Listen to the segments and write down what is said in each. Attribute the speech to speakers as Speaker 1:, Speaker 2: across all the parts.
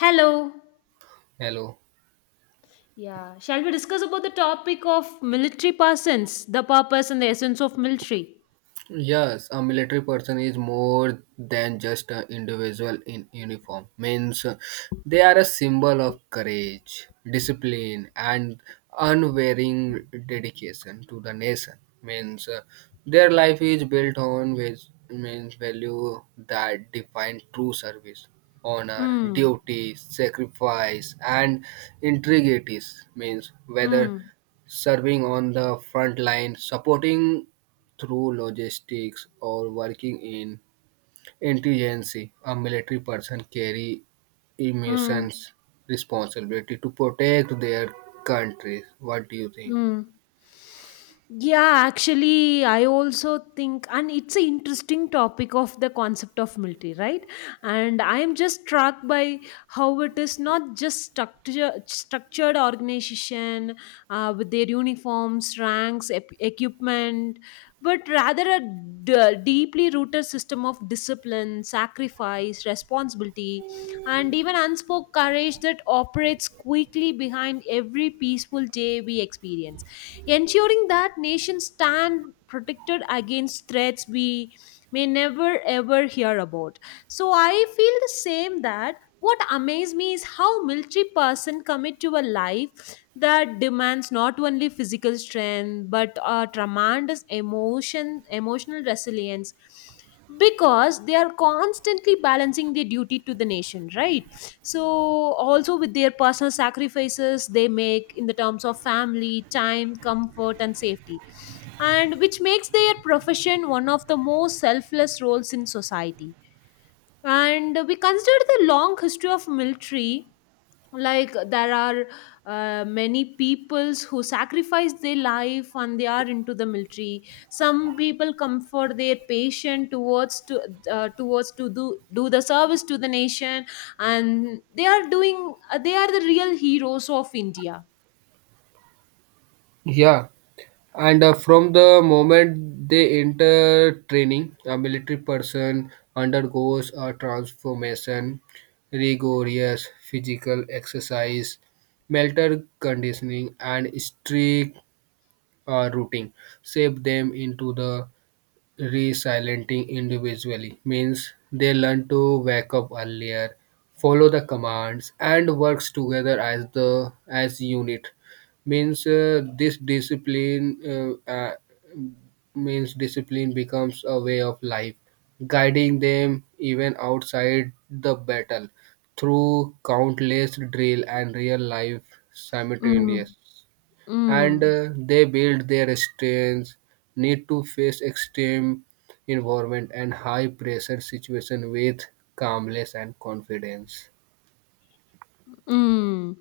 Speaker 1: Hello.
Speaker 2: Hello.
Speaker 1: Yeah, shall we discuss about the topic of military persons, the purpose and the essence of military?
Speaker 2: Yes, a military person is more than just an individual in uniform. Means they are a symbol of courage, discipline, and unwavering dedication to the nation. Means their life is built on means value that define true service, honor,
Speaker 1: Mm.
Speaker 2: duty, sacrifice, and integrities. Means whether
Speaker 1: Mm.
Speaker 2: serving on the front line, supporting through logistics or working in intelligence, a military person carry
Speaker 1: Mm.
Speaker 2: immense responsibility to protect their countries. What do you think?
Speaker 1: Mm. Yeah, actually, I also think, and it's an interesting topic of the concept of military, right? And I am just struck by how it is not just structured organization with their uniforms, ranks, equipment, but rather a deeply rooted system of discipline, sacrifice, responsibility, and even unspoken courage that operates quickly behind every peaceful day we experience, ensuring that nations stand protected against threats we may never ever hear about. So I feel the same, that what amazes me is how military person commit to a life that demands not only physical strength but a tremendous emotional resilience, because they are constantly balancing their duty to the nation, right, so also with their personal sacrifices they make in the terms of family time, comfort and safety, and which makes their profession one of the most selfless roles in society. And we consider the long history of military, like there are many peoples who sacrifice their life and they are into the military. Some people comfort their patient towards to towards to do the service to the nation, and they are doing they are the real heroes of India.
Speaker 2: Yeah, and from the moment they enter training, a military person undergoes a transformation, rigorous physical exercise, mental conditioning, and strict routine shape them into the resilienting individually means they learn to wake up earlier, follow the commands, and works together as the as unit. Means this discipline uh, uh, means discipline becomes a way of life, guiding them even outside the battle through countless drill and real life simultaneous,
Speaker 1: Mm.
Speaker 2: and
Speaker 1: Mm.
Speaker 2: they build their strength need to face extreme environment and high pressure situation with calmness and confidence.
Speaker 1: Mm.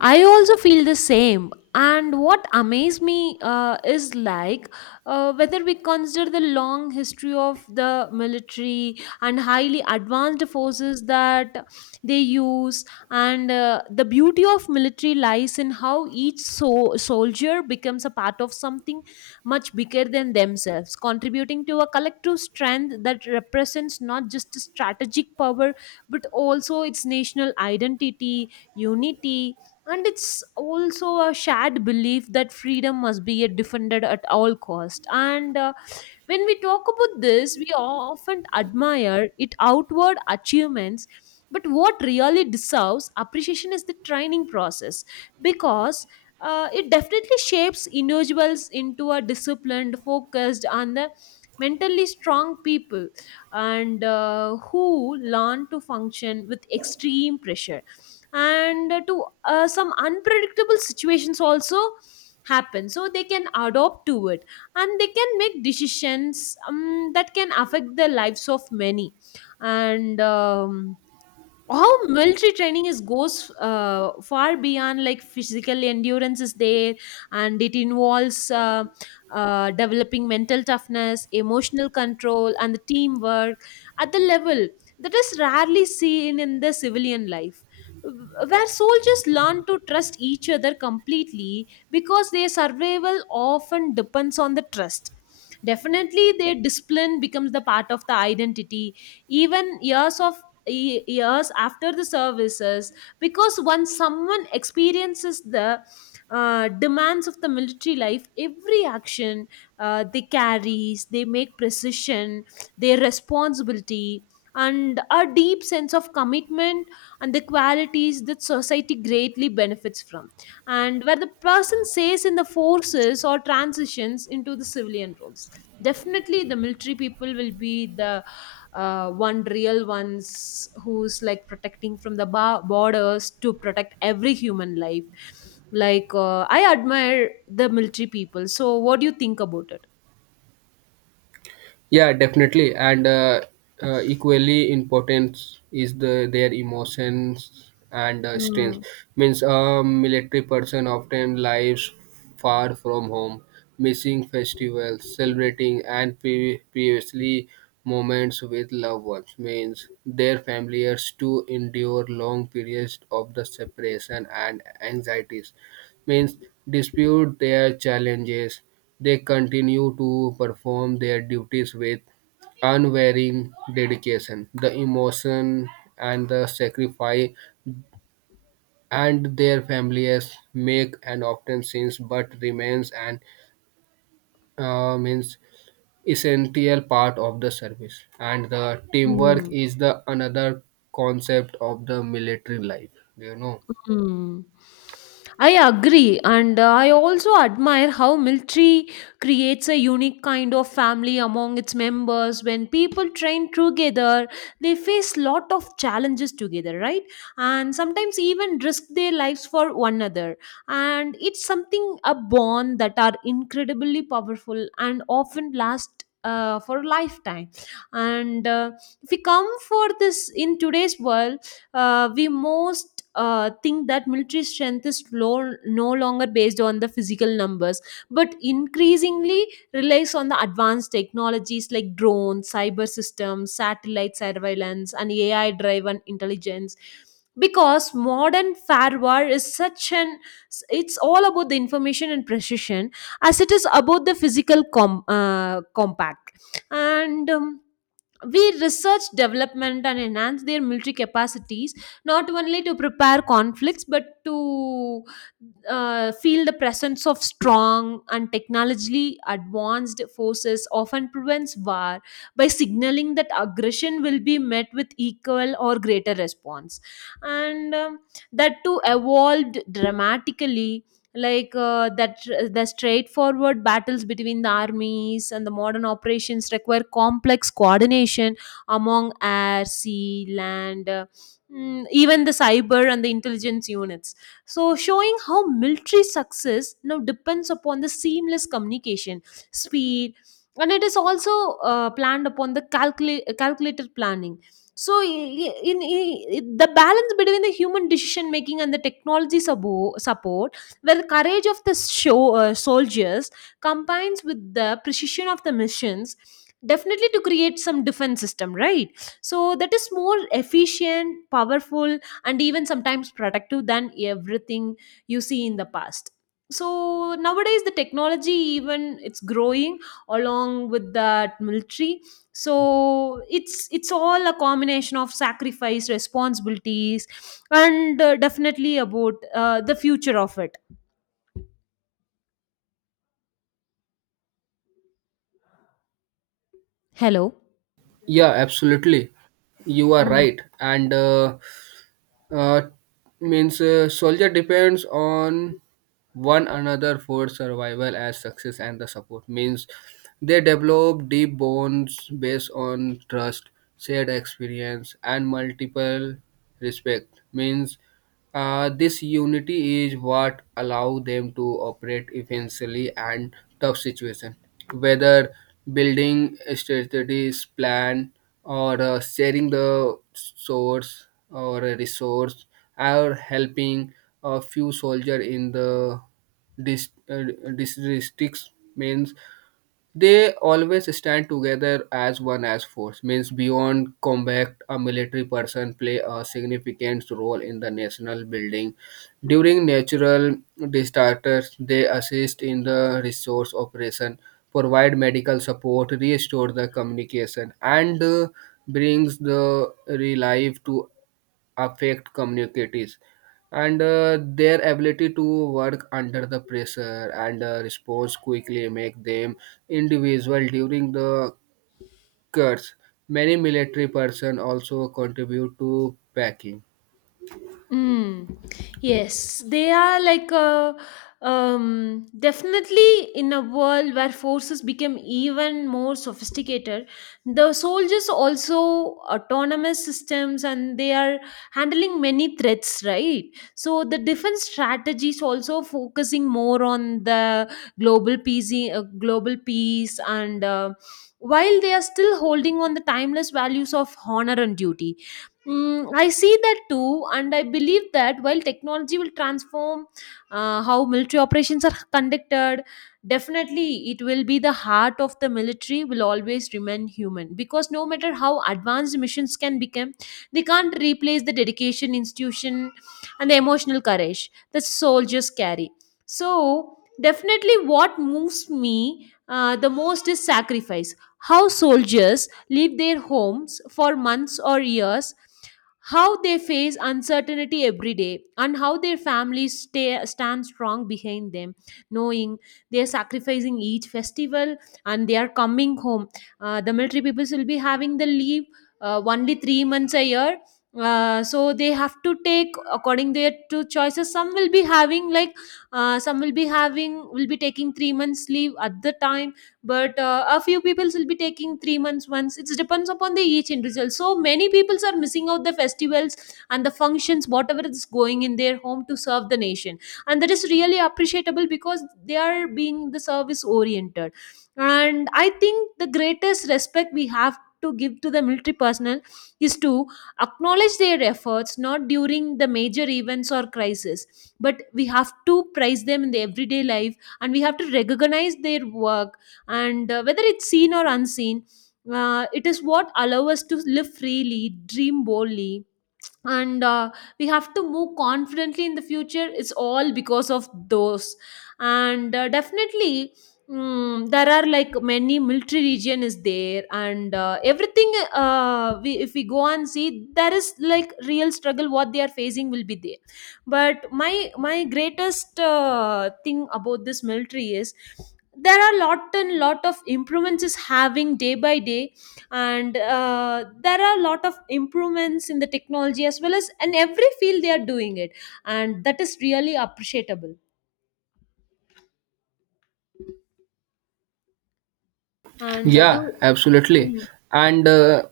Speaker 1: I also feel the same. And what amazed me is like whether we consider the long history of the military and highly advanced forces that they use, and the beauty of military lies in how each soldier becomes a part of something much bigger than themselves, contributing to a collective strength that represents not just strategic power but also its national identity, unity, and it's also a shared belief that freedom must be defended at all cost. And when we talk about this, we often admire it outward achievements, but what really deserves appreciation is the training process, because it definitely shapes individuals into a disciplined, focused, and the mentally strong people, and who learn to function with extreme pressure, and to some unpredictable situations also happen, so they can adopt to it, and they can make decisions that can affect the lives of many. And how military training is goes far beyond like physical endurance is there, and it involves developing mental toughness, emotional control and the teamwork at the level that is rarely seen in the civilian life, where soldiers learn to trust each other completely because their survival often depends on the trust. Definitely their discipline becomes the part of the identity, even years of years after the services, because once someone experiences the demands of the military life, every action they carries, they make precision, their responsibility, and a deep sense of commitment, and the qualities that society greatly benefits from. And where the person stays in the forces or transitions into the civilian roles, definitely the military people will be the one real ones who's like protecting from the borders to protect every human life. Like I admire the military people. So what do you think about it?
Speaker 2: Yeah, definitely, and equally important is the their emotions and strength.
Speaker 1: Mm.
Speaker 2: Means a military person often lives far from home, missing festivals, celebrating and previously moments with loved ones. Means their families to endure long periods of the separation and anxieties, means dispute their challenges. They continue to perform their duties with unwavering dedication. The emotion and the sacrifice and their families make an often sins but remains an means essential part of the service. And the teamwork
Speaker 1: Mm.
Speaker 2: is the another concept of the military life. You know.
Speaker 1: Hmm. I agree, and I also admire how military creates a unique kind of family among its members. When people train together, they face lot of challenges together, right? And sometimes even risk their lives for one another. And it's something a bond that are incredibly powerful and often last for a lifetime. And if we come for this in today's world, we most think that military strength is low, no longer based on the physical numbers, but increasingly relies on the advanced technologies like drones, cyber systems, satellite surveillance and AI driven intelligence, because modern firewall is such an, it's all about the information and precision as it is about the physical compact. And we research development and enhance their military capacities not only to prepare conflicts, but to feel the presence of strong and technologically advanced forces often prevents war by signaling that aggression will be met with equal or greater response. And that too evolved dramatically, like that the straightforward battles between the armies and the modern operations require complex coordination among air, sea, land, even the cyber and the intelligence units, so showing how military success now depends upon the seamless communication, speed, and it is also planned upon the calculated planning. So the balance between the human decision making and the technology support, where the courage of the soldiers combines with the precision of the missions, definitely to create some defense system, right? So that is more efficient, powerful, and even sometimes productive than everything you see in the past. So nowadays the technology even it's growing, along with that military, so it's all a combination of sacrifice, responsibilities, and definitely about the future of it. Hello.
Speaker 2: Yeah, absolutely. You are
Speaker 1: Mm.
Speaker 2: right. And uh, means soldier depends on one another for survival as success and the support. Means they develop deep bonds based on trust, shared experience and multiple respect. Means this unity is what allow them to operate efficiently and tough situation, whether building strategies, plan, or sharing the source or a resource, or helping a few soldier in the dis- uh, districts. Means they always stand together as one as force. Means beyond combat a military person play a significant role in the national building. During natural disasters they assist in the resource operation, provide medical support, restore the communication, and brings the relief to affect communicators, and their ability to work under the pressure and response quickly make them individual during the curse. Many military person also contribute to packing.
Speaker 1: Mm. Yes, they are like a, definitely in a world where forces become even more sophisticated. The soldiers also autonomous systems and they are handling many threats, right? So the defense strategies also focusing more on the global peace, global peace, and while they are still holding on the timeless values of honor and duty. Mm, I see that too, and I believe that while technology will transform how military operations are conducted, definitely it will be the heart of the military will always remain human, because no matter how advanced missions can become, they can't replace the dedication, institution, and the emotional courage that soldiers carry. So, definitely, what moves me the most is sacrifice. How soldiers leave their homes for months or years, how they face uncertainty every day, and how their families stand strong behind them, knowing they are sacrificing each festival and they are coming home. The military peoples will be having the leave only 3 months a year. So they have to take according their two choices. Some will be having like some will be having will be taking 3 months leave at the time, but a few people will be taking 3 months once. It depends upon the each individual, so many people are missing out the festivals and the functions whatever is going in their home to serve the nation, and that is really appreciable because they are being the service oriented. And I think the greatest respect we have to give to the military personnel is to acknowledge their efforts not during the major events or crisis, but we have to praise them in the everyday life, and we have to recognize their work, and whether it's seen or unseen, it is what allows us to live freely, dream boldly, and we have to move confidently in the future. It's all because of those, and definitely, mm, there are like many military region is there, and everything if we go and see, there is like real struggle what they are facing will be there. But my greatest thing about this military is there are lot and lot of improvements is having day by day, and there are a lot of improvements in the technology as well as in every field they are doing it, and that is really appreciable. And do.
Speaker 2: Yeah,
Speaker 1: Mm.
Speaker 2: absolutely. And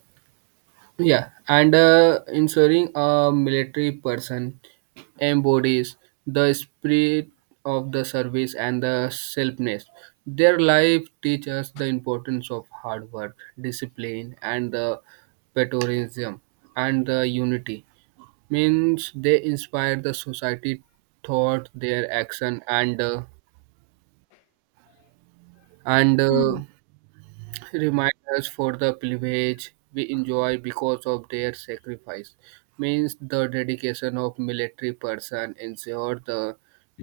Speaker 2: yeah, and ensuring a military person embodies the spirit of the service and the selfness. Their life teaches us the importance of hard work, discipline, and the patriotism and the unity. Means they inspire the society thought, their action, and and
Speaker 1: Mm.
Speaker 2: uh, remind us for the privilege we enjoy because of their sacrifice. Means the dedication of military person ensure the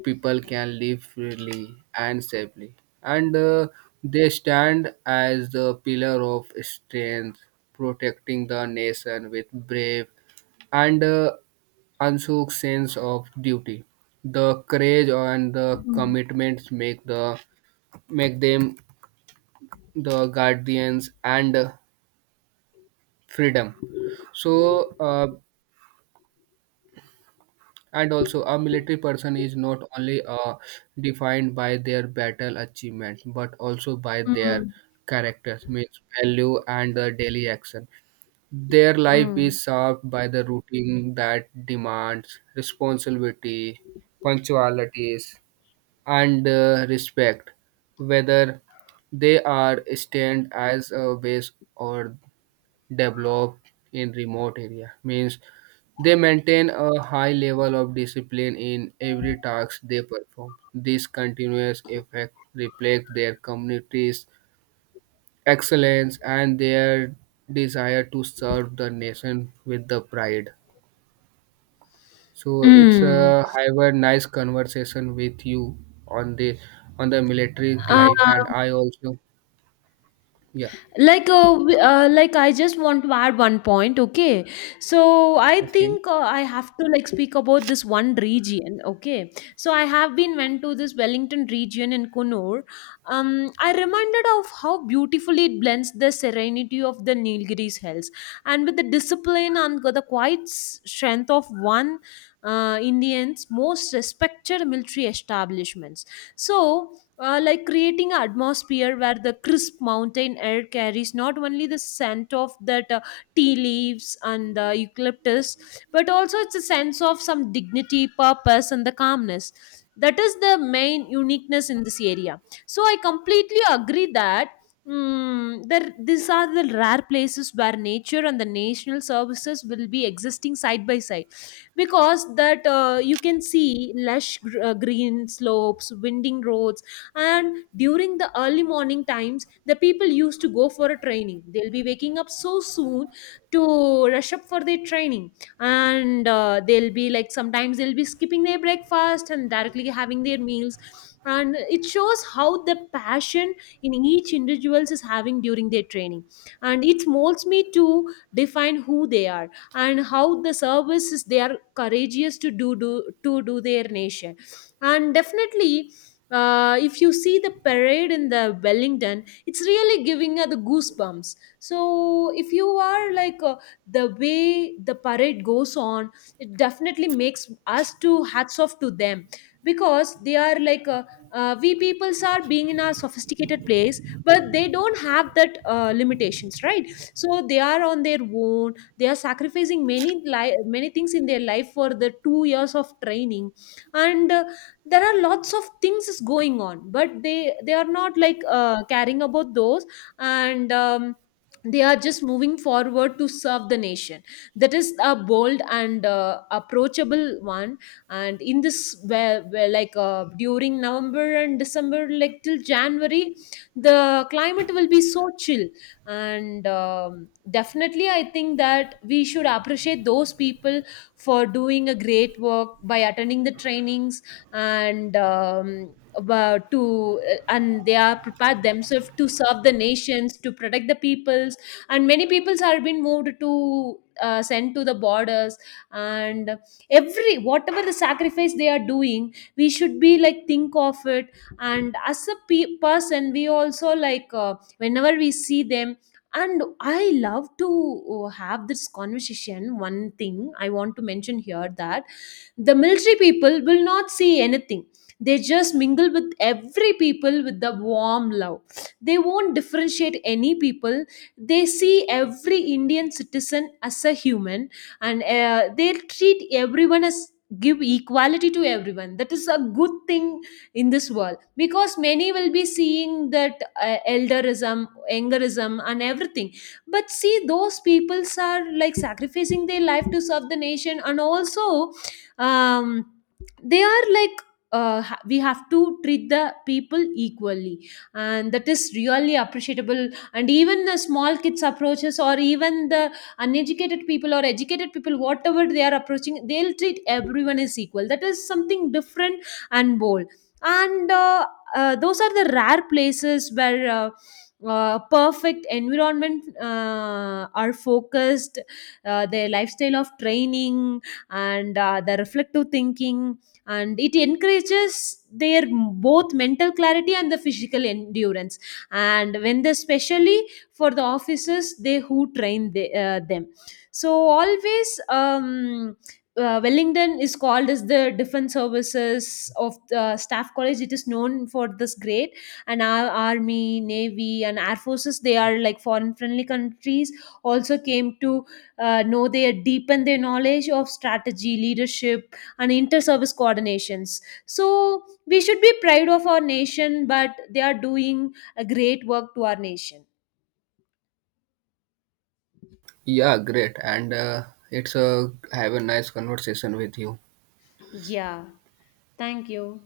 Speaker 2: people can live freely and safely, and they stand as the pillar of strength, protecting the nation with brave and unshook sense of duty. The courage and the
Speaker 1: Mm.
Speaker 2: commitments make the make them the guardians and freedom. So and also a military person is not only defined by their battle achievement but also by their
Speaker 1: Mm.
Speaker 2: characters. Means value and the daily action, their life
Speaker 1: Mm.
Speaker 2: is served by the routine that demands responsibility, punctualities, and respect. Whether they are stand as a base or developed in remote area, means they maintain a high level of discipline in every task they perform. This continuous effect reflects their community's excellence and their desire to serve the nation with the pride. So it's
Speaker 1: Mm.
Speaker 2: a however nice conversation with you on the on the military
Speaker 1: Uh,
Speaker 2: life, and I also, yeah.
Speaker 1: like I just want to add one point. Okay, so I
Speaker 2: Okay.
Speaker 1: think I have to like speak about this one region. Okay, so I have been went to this Wellington region in Kunur. um I reminded of how beautifully it blends the serenity of the Nilgiris hills and with the discipline and the quiet strength of one Indians most respected military establishments. So like creating an atmosphere where the crisp mountain air carries not only the scent of that tea leaves and the eucalyptus, but also it's a sense of some dignity, purpose and the calmness, that is the main uniqueness in this area. So I completely agree that, mm, these are the rare places where nature and the national services will be existing side by side, because that you can see lush green slopes, winding roads, and during the early morning times the people used to go for a training, they'll be waking up so soon to rush up for their training, and they'll be like sometimes they'll be skipping their breakfast and directly having their meals, and it shows how the passion in each individuals is having during their training, and it molds me to define who they are, and how the services they are courageous to do their nation. And definitely, if you see the parade in the Wellington, it's really giving the goosebumps. So if you are like the way the parade goes on, it definitely makes us to hats off to them because they are like we peoples are being in a sophisticated place, but they don't have that limitations, right? So they are on their own. They are sacrificing many many things in their life for the 2 years of training, and there are lots of things is going on, but they are not like caring about those. And they are just moving forward to serve the nation, that is a bold and approachable one. And in this where like during November and December like till January, the climate will be so chill. And definitely I think that we should appreciate those people for doing a great work by attending the trainings. And about to, and they are prepared themselves to serve the nations to protect the peoples, and many peoples are being moved to sent to the borders. And every whatever the sacrifice they are doing, we should be like think of it. And as a person, we also like whenever we see them, and I love to have this conversation. One thing I want to mention here, that the military people will not see anything, they just mingle with every people with the warm love, they won't differentiate any people, they see every Indian citizen as a human, and they treat everyone as, give equality to everyone, that is a good thing in this world. Because many will be seeing that elderism, angerism and everything, but see those peoples are like sacrificing their life to serve the nation. And also, um, they are like we have to treat the people equally, and that is really appreciable. And even the small kids approaches, or even the uneducated people or educated people, whatever they are approaching, they'll treat everyone as equal, that is something different and bold. And those are the rare places where perfect environment are focused, their lifestyle of training, and the reflective thinking, and it encourages their both mental clarity and the physical endurance. And when they, especially for the officers they who train them, so always Wellington is called as the defense services of the staff college. It is known for this grade, and our army, navy, and air forces, they are like foreign friendly countries also came to know, they deepen their knowledge of strategy, leadership, and inter-service coordinations. So we should be proud of our nation, but they are doing a great work to our nation.
Speaker 2: Yeah, great, and it's a have a nice conversation with you.
Speaker 1: Yeah. Thank you.